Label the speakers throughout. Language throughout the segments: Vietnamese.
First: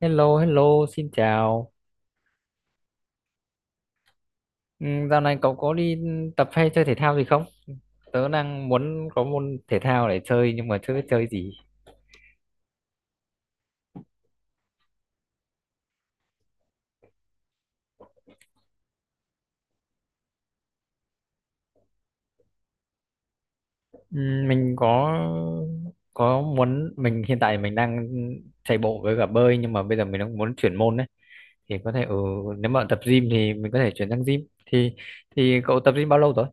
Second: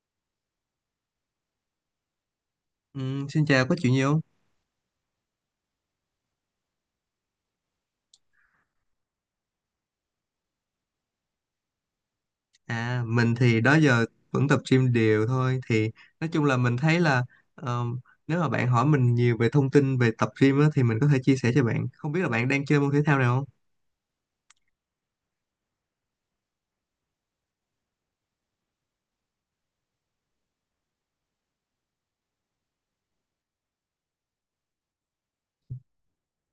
Speaker 1: Hello, hello, xin chào.
Speaker 2: Ừ, xin chào, có chuyện gì không?
Speaker 1: Ừ, dạo này cậu có đi tập hay chơi thể thao gì không? Tớ đang muốn có môn thể thao để chơi nhưng mà chưa biết chơi gì.
Speaker 2: À, mình thì đó giờ vẫn tập gym đều thôi. Thì nói chung là mình thấy là ờ, nếu mà bạn hỏi mình nhiều về thông tin về tập gym á, thì mình có thể chia sẻ cho bạn. Không biết là bạn đang chơi môn thể thao nào không?
Speaker 1: Ừ, mình có muốn mình hiện tại mình đang chạy bộ với cả bơi nhưng mà bây giờ mình đang muốn chuyển môn đấy. Thì có thể ừ, nếu mà tập gym thì mình có thể chuyển sang gym. Thì cậu tập gym bao lâu rồi?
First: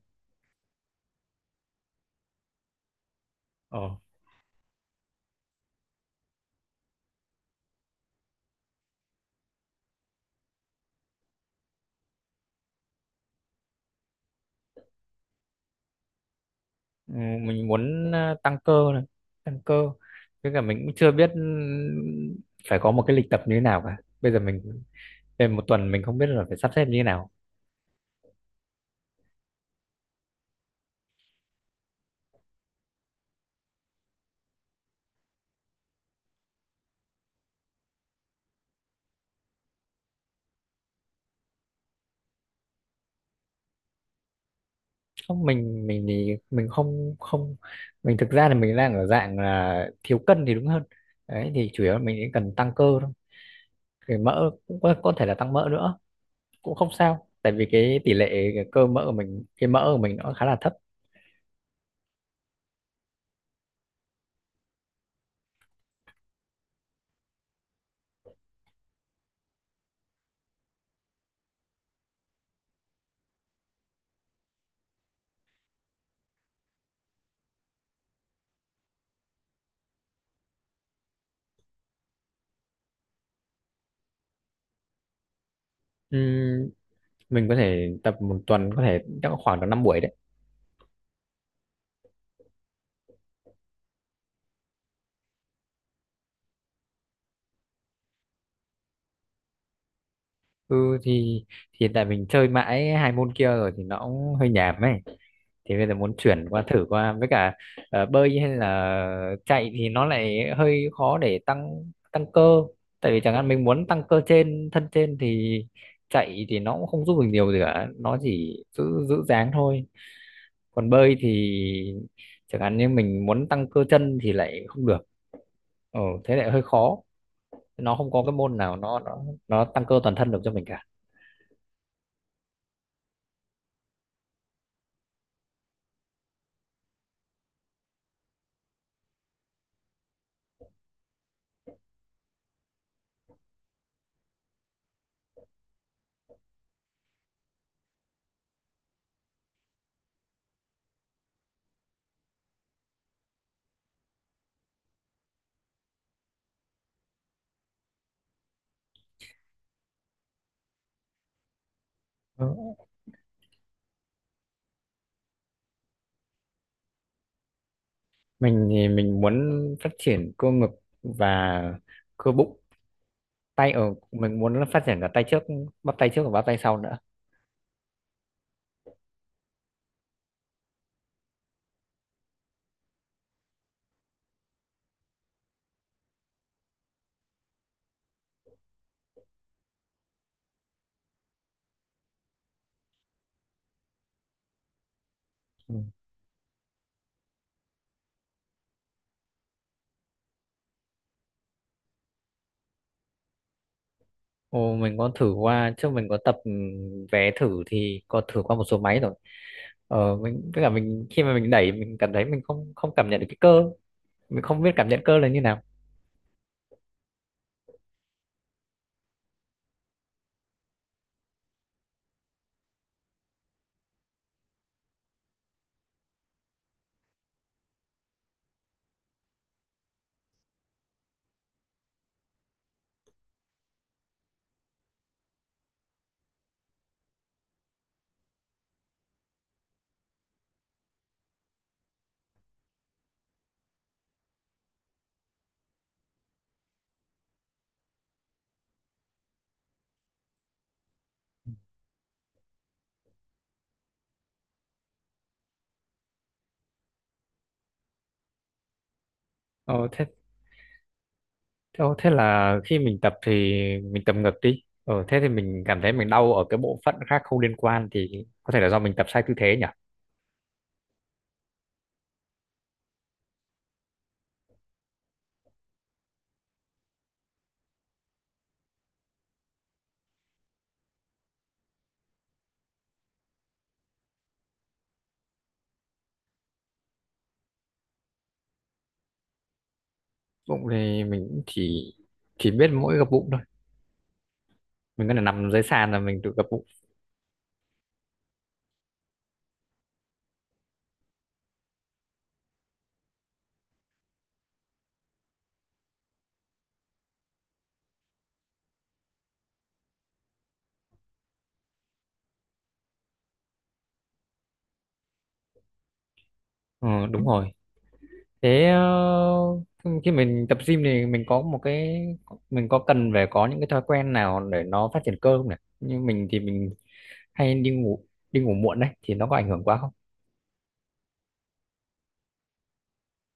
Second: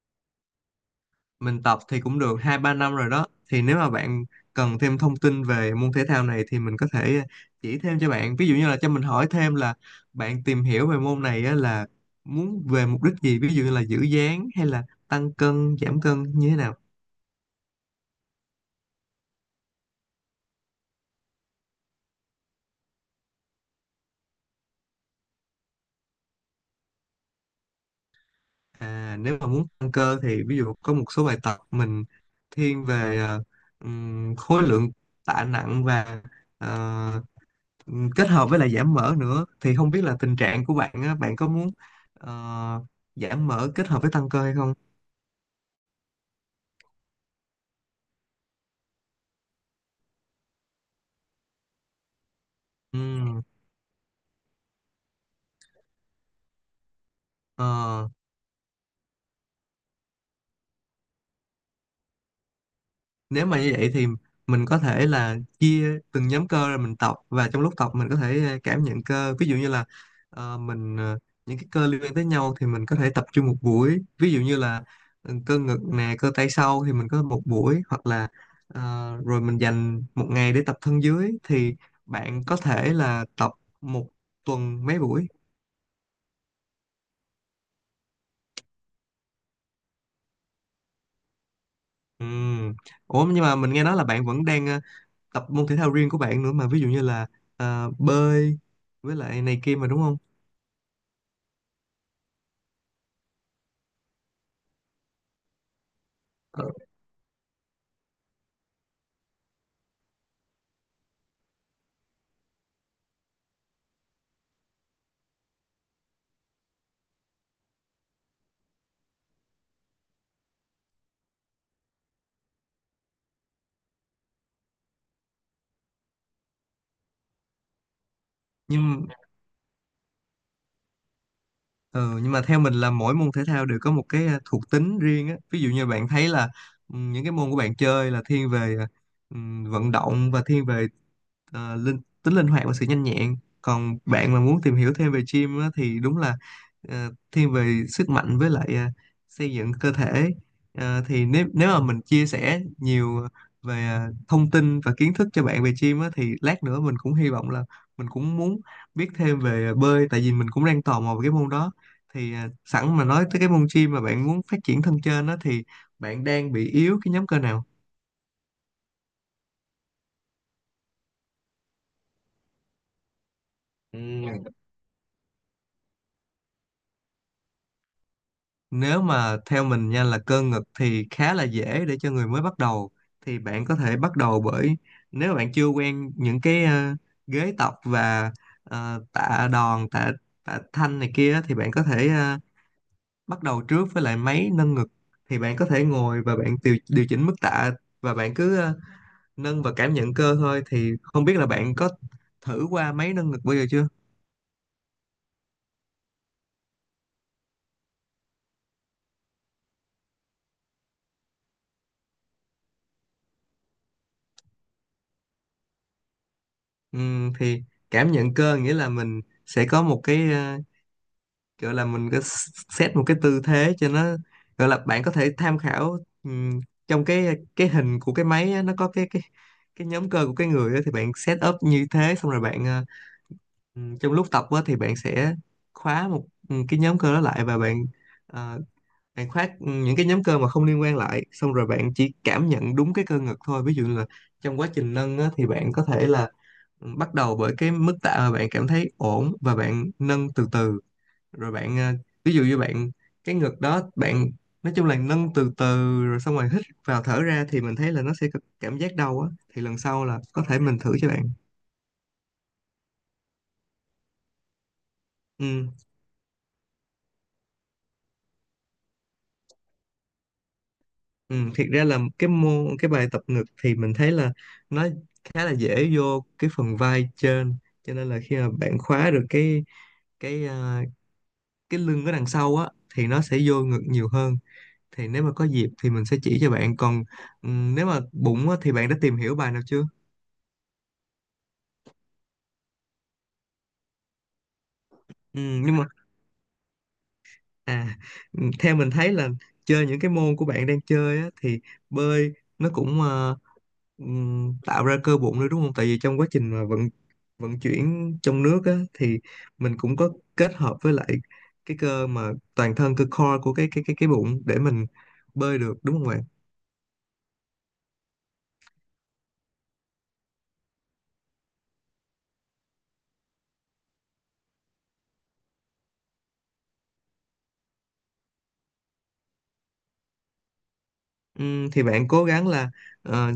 Speaker 2: Mình tập thì cũng được hai ba năm rồi đó. Thì nếu mà
Speaker 1: Ờ.
Speaker 2: bạn cần thêm thông tin về môn thể thao này thì mình có thể chỉ thêm cho bạn. Ví dụ như là cho mình hỏi thêm là bạn tìm hiểu về môn này á, là muốn về mục đích gì? Ví dụ như là giữ dáng hay là tăng cân, giảm cân như thế nào?
Speaker 1: Ừ, mình muốn ờ, tăng cơ này, tăng cơ. Với cả mình cũng chưa biết ừ, phải có một cái lịch tập như thế nào cả. Bây giờ mình, để một tuần mình không biết là phải sắp xếp như thế nào.
Speaker 2: À, nếu mà muốn tăng cơ thì ví dụ có một số bài tập mình thiên về khối lượng tạ nặng và ờ, kết hợp với lại giảm mỡ nữa thì không biết là tình trạng của bạn á, bạn có muốn ờ, giảm mỡ kết hợp với tăng cơ hay không?
Speaker 1: Không, mình thì mình không không, mình thực ra là mình đang ở dạng là thiếu cân thì đúng hơn đấy. Thì chủ yếu là mình chỉ cần tăng cơ thôi,
Speaker 2: Ừm,
Speaker 1: cái mỡ cũng có thể là tăng mỡ nữa cũng không sao tại vì cái
Speaker 2: ờ,
Speaker 1: tỷ lệ cái cơ mỡ của mình, cái mỡ của mình nó khá là thấp.
Speaker 2: Nếu mà như vậy thì mình có thể là chia từng nhóm cơ rồi mình tập và trong lúc tập mình có thể cảm nhận cơ ví dụ như là ờ, mình ờ, những cái cơ liên quan tới nhau thì mình có thể tập trung một buổi ví dụ như là cơ ngực nè cơ tay sau thì mình có một buổi, hoặc là ờ, rồi mình dành một ngày để tập thân dưới. Thì bạn có thể là tập một tuần mấy buổi?
Speaker 1: Ừm, mình có thể tập một tuần có thể chắc khoảng tầm 5 buổi đấy.
Speaker 2: Ừm. Ủa nhưng mà mình nghe nói là bạn vẫn đang tập môn thể thao riêng của bạn nữa mà, ví dụ như là bơi với lại này kia mà, đúng không?
Speaker 1: Ừ thì hiện tại mình chơi mãi hai môn kia rồi thì nó cũng hơi nhàm ấy, thì bây giờ muốn chuyển qua,
Speaker 2: Ờ,
Speaker 1: thử qua với cả ờ, bơi hay là chạy thì nó lại hơi khó để tăng tăng cơ. Tại vì chẳng hạn mình muốn tăng cơ trên, thân trên thì chạy thì nó cũng không giúp mình nhiều gì cả, nó chỉ giữ giữ dáng thôi. Còn bơi thì chẳng hạn như mình muốn tăng cơ chân thì lại không được, ừ, thế lại hơi khó, nó không có cái môn nào nó
Speaker 2: nhưng
Speaker 1: nó nó tăng cơ toàn thân được cho mình cả.
Speaker 2: ờ, nhưng mà theo mình là mỗi môn thể thao đều có một cái thuộc tính riêng á. Ví dụ như bạn thấy là những cái môn của bạn chơi là thiên về ừ, vận động và thiên về linh hoạt và sự nhanh nhẹn, còn bạn mà muốn tìm hiểu thêm về gym á, thì đúng là thiên về sức mạnh với lại xây dựng cơ thể. Ờ, thì nếu nếu mà mình chia sẻ nhiều về thông tin và kiến thức cho bạn về gym á, thì lát nữa mình cũng hy vọng là mình cũng muốn biết thêm về bơi, tại vì mình cũng đang tò mò về cái môn đó. Thì
Speaker 1: Ừ.
Speaker 2: sẵn mà nói tới cái môn gym mà bạn muốn phát triển thân trên đó, thì bạn đang bị yếu cái nhóm cơ nào?
Speaker 1: Mình thì mình muốn phát triển cơ ngực và cơ bụng, tay ở mình muốn là phát triển cả tay trước, bắp tay trước và bắp tay sau nữa.
Speaker 2: Nếu mà theo mình nha, là cơ ngực thì khá là dễ để cho người mới bắt đầu. Thì bạn có thể bắt đầu bởi, nếu bạn chưa quen những cái ghế tập và tạ đòn, tạ tạ thanh này kia, thì bạn có thể bắt đầu trước với lại máy nâng ngực. Thì bạn có
Speaker 1: Ừ.
Speaker 2: thể ngồi và bạn điều chỉnh mức tạ, và bạn cứ nâng và cảm nhận cơ thôi. Thì không biết là bạn có thử qua máy nâng ngực bao giờ chưa?
Speaker 1: Ồ, mình có thử qua, trước mình có tập ừ, vé thử thì có thử qua một số máy rồi. Ờ, mình với cả mình khi mà mình đẩy mình cảm thấy mình không không cảm nhận được cái cơ, mình không biết cảm nhận cơ là như nào.
Speaker 2: Thì cảm nhận cơ nghĩa là mình sẽ có một cái kiểu là mình có set một cái tư thế cho nó, gọi là bạn có thể tham khảo trong cái hình của cái máy á, nó có cái nhóm cơ của cái người á, thì bạn set up như thế xong rồi bạn trong lúc tập á, thì bạn sẽ khóa một cái nhóm cơ đó lại, và ờ, bạn khóa những cái nhóm cơ mà không liên quan lại, xong rồi bạn chỉ cảm nhận đúng cái cơ ngực thôi. Ví dụ như là trong quá trình nâng á, thì bạn có thể là bắt đầu bởi cái mức tạ mà bạn cảm thấy ổn, và bạn nâng từ từ, rồi bạn ví dụ như bạn cái ngực đó, bạn nói chung là nâng từ từ rồi xong rồi hít vào thở ra, thì mình thấy là nó sẽ có cảm giác đau á, thì lần
Speaker 1: Ờ,
Speaker 2: sau
Speaker 1: thế
Speaker 2: là có thể mình thử cho bạn.
Speaker 1: ờ, thế là khi mình tập thì mình tập ngược đi, ờ, thế thì mình
Speaker 2: ừ,
Speaker 1: cảm thấy mình đau ở cái bộ phận khác không liên quan thì có thể là do mình tập sai tư thế nhỉ.
Speaker 2: ừ Thiệt ra là cái bài tập ngực thì mình thấy là nó khá là dễ vô cái phần vai trên, cho nên là khi mà bạn khóa được cái ờ, cái lưng ở đằng sau á, thì nó sẽ vô ngực nhiều hơn. Thì nếu mà có dịp thì mình sẽ chỉ cho bạn. Còn nếu mà bụng á, thì bạn đã tìm hiểu bài nào chưa?
Speaker 1: Bụng thì mình cũng chỉ biết mỗi gập bụng thôi, mình có thể
Speaker 2: Ừ,
Speaker 1: nằm dưới
Speaker 2: nhưng mà
Speaker 1: sàn là mình tự gập bụng.
Speaker 2: À, ừ, theo mình thấy là chơi những cái môn của bạn đang chơi á, thì bơi nó cũng tạo ra cơ bụng nữa đúng không? Tại vì trong quá trình mà vận vận chuyển trong nước á, thì mình cũng có kết hợp với lại cái cơ mà toàn thân, cơ core của cái bụng để mình bơi được, đúng không bạn?
Speaker 1: Ờ, đúng rồi. Thế ờ, khi mình tập gym thì mình có một cái, mình có cần phải có những cái thói quen nào để nó phát triển cơ không nhỉ? Như mình thì mình hay đi ngủ, đi ngủ muộn đấy thì nó có ảnh hưởng quá không?
Speaker 2: Thì bạn cố gắng là ờ,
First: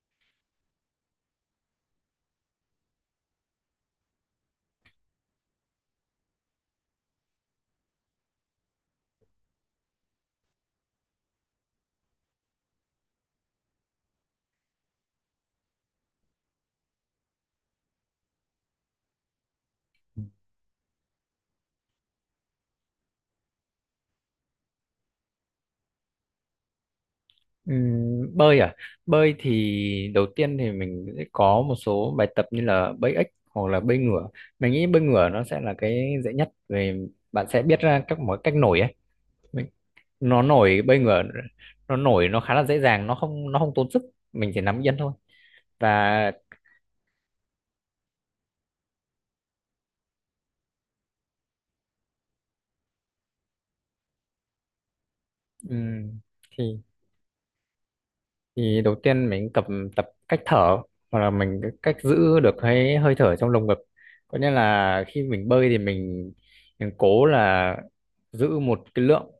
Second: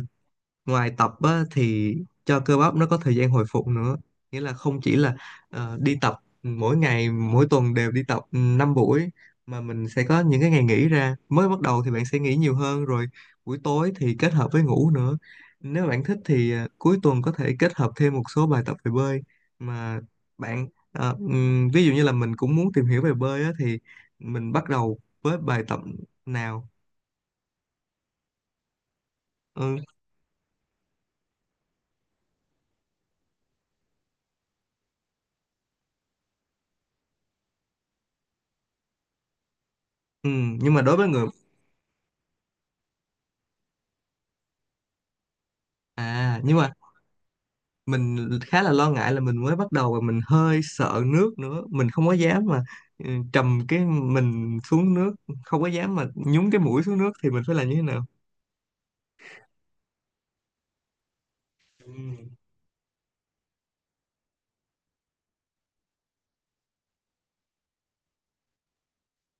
Speaker 2: ngoài tập á, thì cho cơ bắp nó có thời gian hồi phục nữa, nghĩa là không chỉ là đi tập mỗi ngày, mỗi tuần đều đi tập 5 buổi, mà mình sẽ có những cái ngày nghỉ ra. Mới bắt đầu thì bạn sẽ nghỉ nhiều hơn, rồi buổi tối thì kết hợp với ngủ nữa. Nếu bạn thích thì cuối tuần có thể kết hợp thêm một số bài tập về bơi. Mà bạn ví dụ như là mình cũng muốn tìm hiểu về bơi á, thì mình bắt đầu với bài tập nào?
Speaker 1: Bơi à, bơi
Speaker 2: ừ,
Speaker 1: thì đầu tiên thì mình sẽ có một số bài tập như là bơi ếch hoặc là bơi ngửa. Mình nghĩ bơi ngửa nó sẽ là cái dễ nhất vì bạn sẽ biết ra các mọi cách nổi ấy. Mình,
Speaker 2: ừ,
Speaker 1: nó
Speaker 2: nhưng mà
Speaker 1: nổi,
Speaker 2: đối
Speaker 1: bơi
Speaker 2: với
Speaker 1: ngửa
Speaker 2: người
Speaker 1: nó nổi nó khá là dễ dàng, nó không tốn sức, mình chỉ nằm yên thôi. Và
Speaker 2: à nhưng mà mình khá là lo ngại là mình mới bắt đầu và mình hơi sợ nước nữa, mình không có dám mà trầm cái mình xuống nước, không có
Speaker 1: ừ,
Speaker 2: dám mà nhúng cái
Speaker 1: thì
Speaker 2: mũi xuống nước, thì mình phải làm như thế nào?
Speaker 1: thì đầu tiên mình tập tập cách thở hoặc là mình cái
Speaker 2: Ừ.
Speaker 1: cách giữ được cái hơi thở trong lồng ngực. Có nghĩa là khi mình bơi thì mình cố là giữ một cái lượng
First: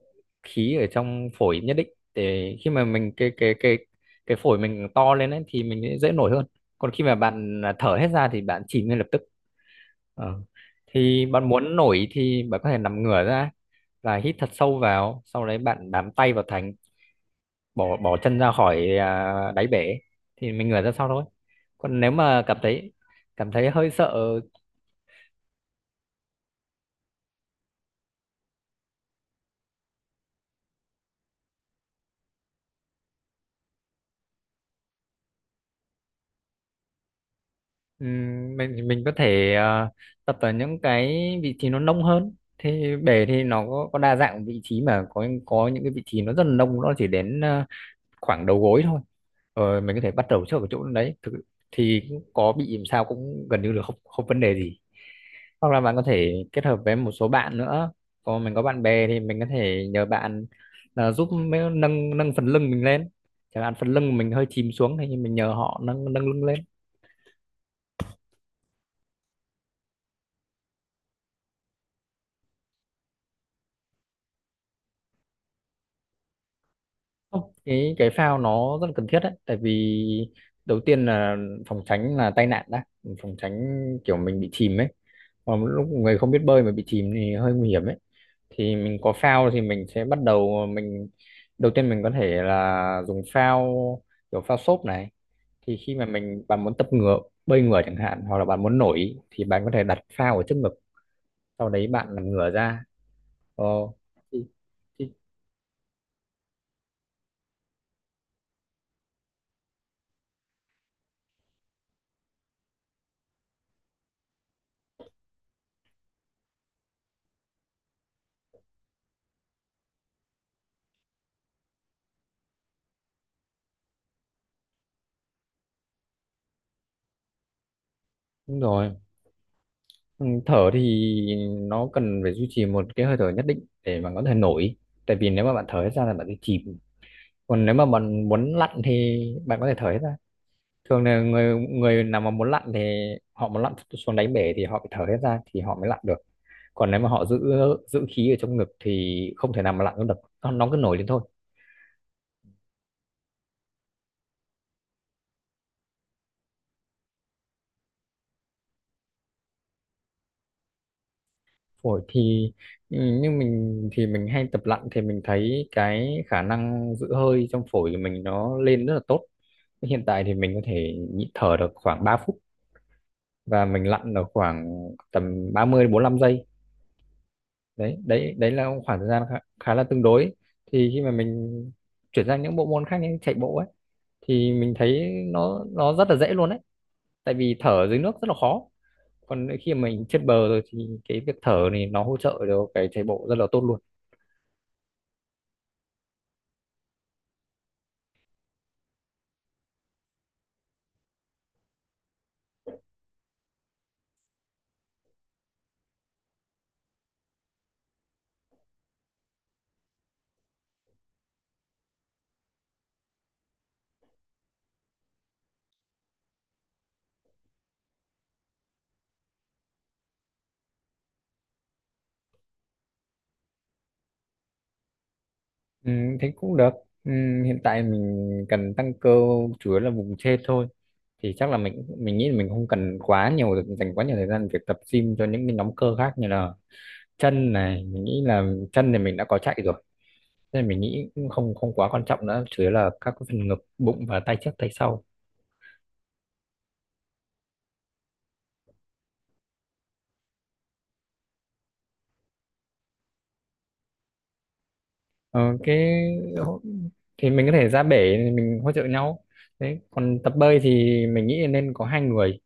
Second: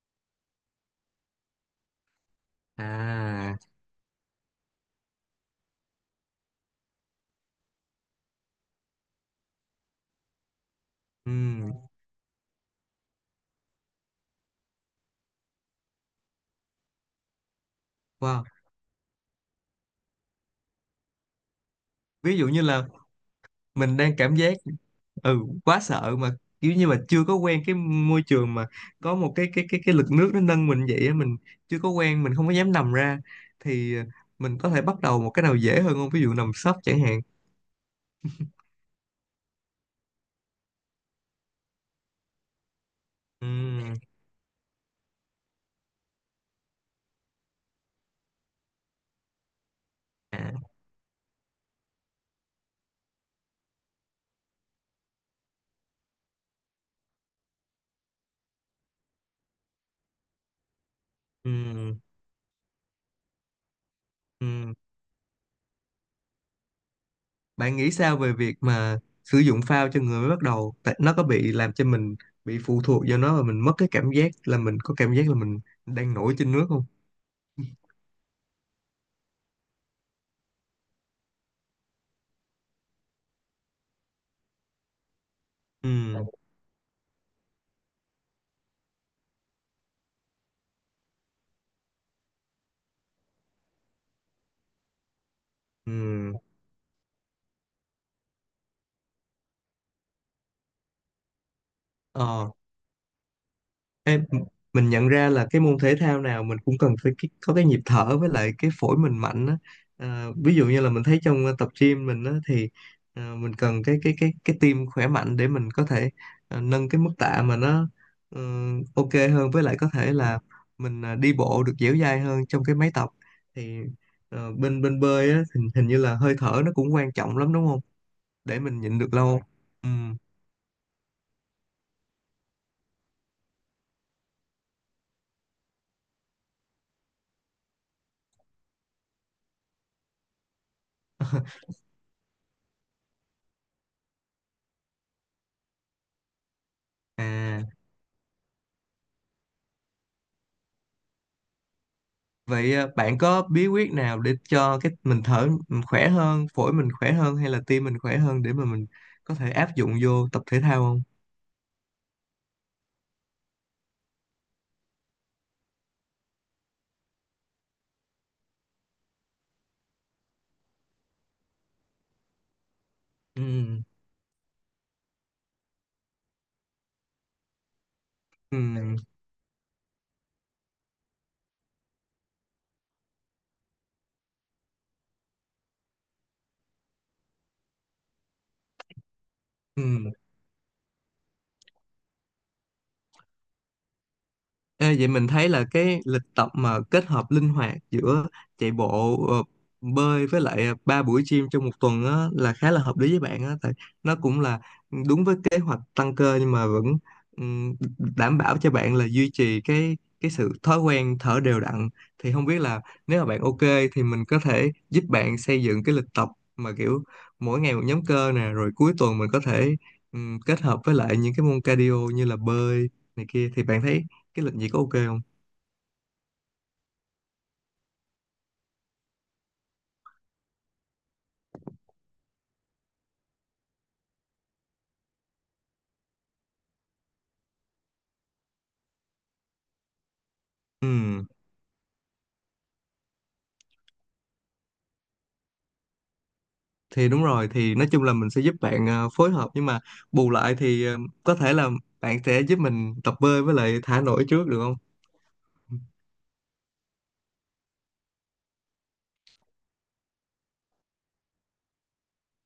Speaker 1: khí ở trong phổi nhất định, để khi mà mình cái cái
Speaker 2: À.
Speaker 1: cái cái phổi mình to lên ấy, thì mình sẽ dễ nổi hơn. Còn khi mà bạn thở hết ra thì bạn chìm ngay lập tức. Ờ. Thì bạn muốn
Speaker 2: Ừ.
Speaker 1: nổi thì bạn có thể nằm ngửa ra và hít thật sâu vào, sau đấy bạn bám tay vào thành, bỏ bỏ chân
Speaker 2: Wow.
Speaker 1: ra khỏi à, đáy bể, thì mình ngửa ra sau thôi. Còn nếu
Speaker 2: Ví
Speaker 1: mà
Speaker 2: dụ
Speaker 1: cảm
Speaker 2: như là
Speaker 1: thấy, hơi
Speaker 2: mình
Speaker 1: sợ.
Speaker 2: đang cảm giác ừ quá sợ mà, kiểu như mà chưa có quen cái môi trường mà có một cái lực nước nó nâng mình vậy á, mình chưa có quen, mình không có dám nằm ra, thì mình có thể bắt đầu một cái nào dễ hơn không, ví dụ nằm sấp chẳng hạn?
Speaker 1: Ừm, mình có thể à, tập ở những cái vị trí nó nông hơn. Thì bể thì nó có,
Speaker 2: Ừ.
Speaker 1: có đa dạng vị trí, mà có những cái vị trí nó rất là nông, nó chỉ đến à, khoảng đầu gối thôi, rồi mình có thể bắt đầu trước ở
Speaker 2: À.
Speaker 1: chỗ đấy thì có bị làm sao cũng gần như là không không vấn đề gì. Hoặc là bạn có thể kết hợp với một số bạn nữa, còn mình có bạn bè thì mình có thể nhờ bạn là giúp
Speaker 2: Ừ.
Speaker 1: nâng nâng phần lưng mình lên, chẳng hạn phần lưng mình hơi chìm
Speaker 2: Ừ.
Speaker 1: xuống thì mình nhờ họ nâng nâng lưng lên.
Speaker 2: Bạn nghĩ sao về việc mà sử dụng phao cho người mới bắt đầu? Tại nó có bị làm cho mình bị phụ thuộc vào nó và mình mất cái cảm giác là mình có cảm giác là mình đang nổi trên nước không?
Speaker 1: Không, cái phao nó rất là cần thiết đấy, tại vì đầu tiên là phòng tránh là tai nạn đã, phòng tránh kiểu mình bị chìm ấy, còn lúc
Speaker 2: Ừ.
Speaker 1: người không biết bơi mà bị chìm thì hơi nguy hiểm ấy. Thì mình có phao thì mình sẽ bắt đầu, mình đầu tiên mình có thể là dùng phao, kiểu phao xốp này. Thì
Speaker 2: Ừ.
Speaker 1: khi mà mình, bạn muốn tập ngửa, bơi ngửa chẳng hạn, hoặc là bạn muốn nổi thì bạn có thể đặt phao ở trước ngực, sau đấy bạn nằm
Speaker 2: Ờ.
Speaker 1: ngửa ra. Ờ,
Speaker 2: Ê,
Speaker 1: thì,
Speaker 2: mình nhận
Speaker 1: thì,
Speaker 2: ra là cái môn thể thao nào mình cũng cần phải có cái nhịp thở với lại cái phổi mình mạnh á. À, ví dụ như là mình thấy trong tập gym mình á, thì mình cần cái tim khỏe mạnh để mình có thể nâng cái mức tạ mà nó ờ, ok hơn, với lại có thể là mình đi bộ được dẻo dai hơn trong cái máy tập. Thì bên bên bơi á, hình như là hơi thở nó cũng quan trọng lắm đúng không? Để
Speaker 1: đúng
Speaker 2: mình
Speaker 1: rồi.
Speaker 2: nhịn được lâu. Ừ.
Speaker 1: Ừ, thở thì nó cần phải duy trì một cái hơi thở nhất định để mà có thể nổi, tại vì nếu mà bạn thở hết ra là bạn sẽ chìm. Còn nếu mà bạn muốn lặn thì bạn có thể thở hết ra, thường là người, người nào mà muốn lặn thì họ muốn lặn xuống đáy bể thì họ phải thở hết ra thì họ mới lặn được. Còn nếu mà họ giữ,
Speaker 2: À.
Speaker 1: giữ khí ở trong ngực thì không thể nào mà lặn được được, nó cứ nổi lên thôi.
Speaker 2: Vậy bạn có bí quyết nào để cho cái mình thở mình khỏe hơn, phổi mình khỏe hơn hay là tim mình khỏe hơn, để mà mình có thể áp dụng vô tập thể thao không?
Speaker 1: Phổi thì ừ, như mình thì mình hay tập lặn thì mình thấy cái khả năng giữ hơi trong phổi của mình nó lên rất là tốt. Hiện tại thì mình có thể nhịn thở được khoảng 3 phút, và mình
Speaker 2: Ừm.
Speaker 1: lặn được khoảng tầm 30 đến bốn lăm giây, đấy đấy đấy
Speaker 2: Ừ,
Speaker 1: là khoảng thời gian khá, khá là tương đối. Thì khi mà mình chuyển sang những bộ môn khác như chạy bộ ấy thì mình thấy nó rất là dễ luôn đấy, tại vì thở dưới nước rất là khó, còn khi mà mình
Speaker 2: ừ.
Speaker 1: trên bờ rồi thì cái việc thở này nó hỗ trợ cho cái chạy bộ rất là tốt luôn.
Speaker 2: Ê, vậy mình thấy là cái lịch tập mà kết hợp linh hoạt giữa chạy bộ, bơi, với lại 3 buổi gym trong một tuần á, là khá là hợp lý với bạn á, tại nó cũng là đúng với kế hoạch tăng cơ, nhưng mà vẫn ừm, đảm bảo cho bạn là duy trì cái sự thói quen thở đều đặn. Thì không biết là nếu mà bạn ok thì mình có thể giúp bạn xây dựng cái lịch tập mà kiểu mỗi ngày một nhóm cơ nè, rồi cuối tuần mình có thể kết hợp với lại những cái môn cardio như là bơi này kia. Thì bạn thấy cái lịch gì có ok không?
Speaker 1: Ừ, thế cũng được. Ừ, hiện tại mình cần tăng cơ chủ yếu là vùng trên thôi. Thì chắc là mình nghĩ là mình không cần quá nhiều, dành quá nhiều thời gian việc tập gym cho những cái nhóm cơ khác như là chân này, mình nghĩ là chân thì mình đã có chạy rồi. Nên mình
Speaker 2: Ừ,
Speaker 1: nghĩ cũng không không quá quan trọng nữa, chủ yếu là các cái phần ngực, bụng và tay trước tay sau.
Speaker 2: thì đúng rồi. Thì nói chung là mình sẽ giúp bạn phối hợp, nhưng mà bù lại thì có thể là bạn sẽ giúp mình tập bơi với lại thả nổi trước được không?
Speaker 1: Ờ, cái thì mình có thể ra bể mình hỗ trợ nhau. Đấy, còn tập bơi thì mình nghĩ nên có hai người,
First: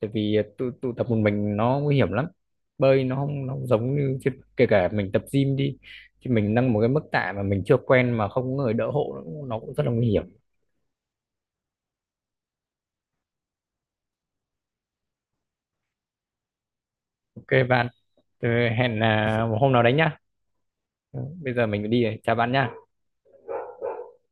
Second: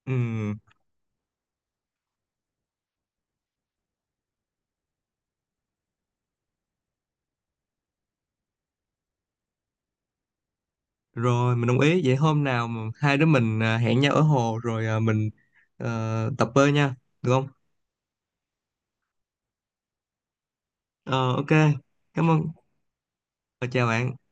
Speaker 1: tại vì à,
Speaker 2: Ừ
Speaker 1: tụ tập một mình nó nguy hiểm lắm. Bơi nó không, nó không giống như chứ, kể cả mình tập gym đi thì mình nâng một cái mức tạ mà mình chưa quen mà không có người đỡ hộ nó cũng, rất là nguy hiểm.
Speaker 2: rồi, mình đồng ý. Vậy hôm nào mà hai đứa mình hẹn nhau ở hồ rồi tập bơi nha, được không?
Speaker 1: OK bạn, thế hẹn à, một hôm nào đấy nhá,
Speaker 2: Ờ ok.
Speaker 1: bây giờ mình phải đi rồi,
Speaker 2: Cảm
Speaker 1: chào
Speaker 2: ơn.
Speaker 1: bạn nhá.
Speaker 2: Ờ, chào bạn.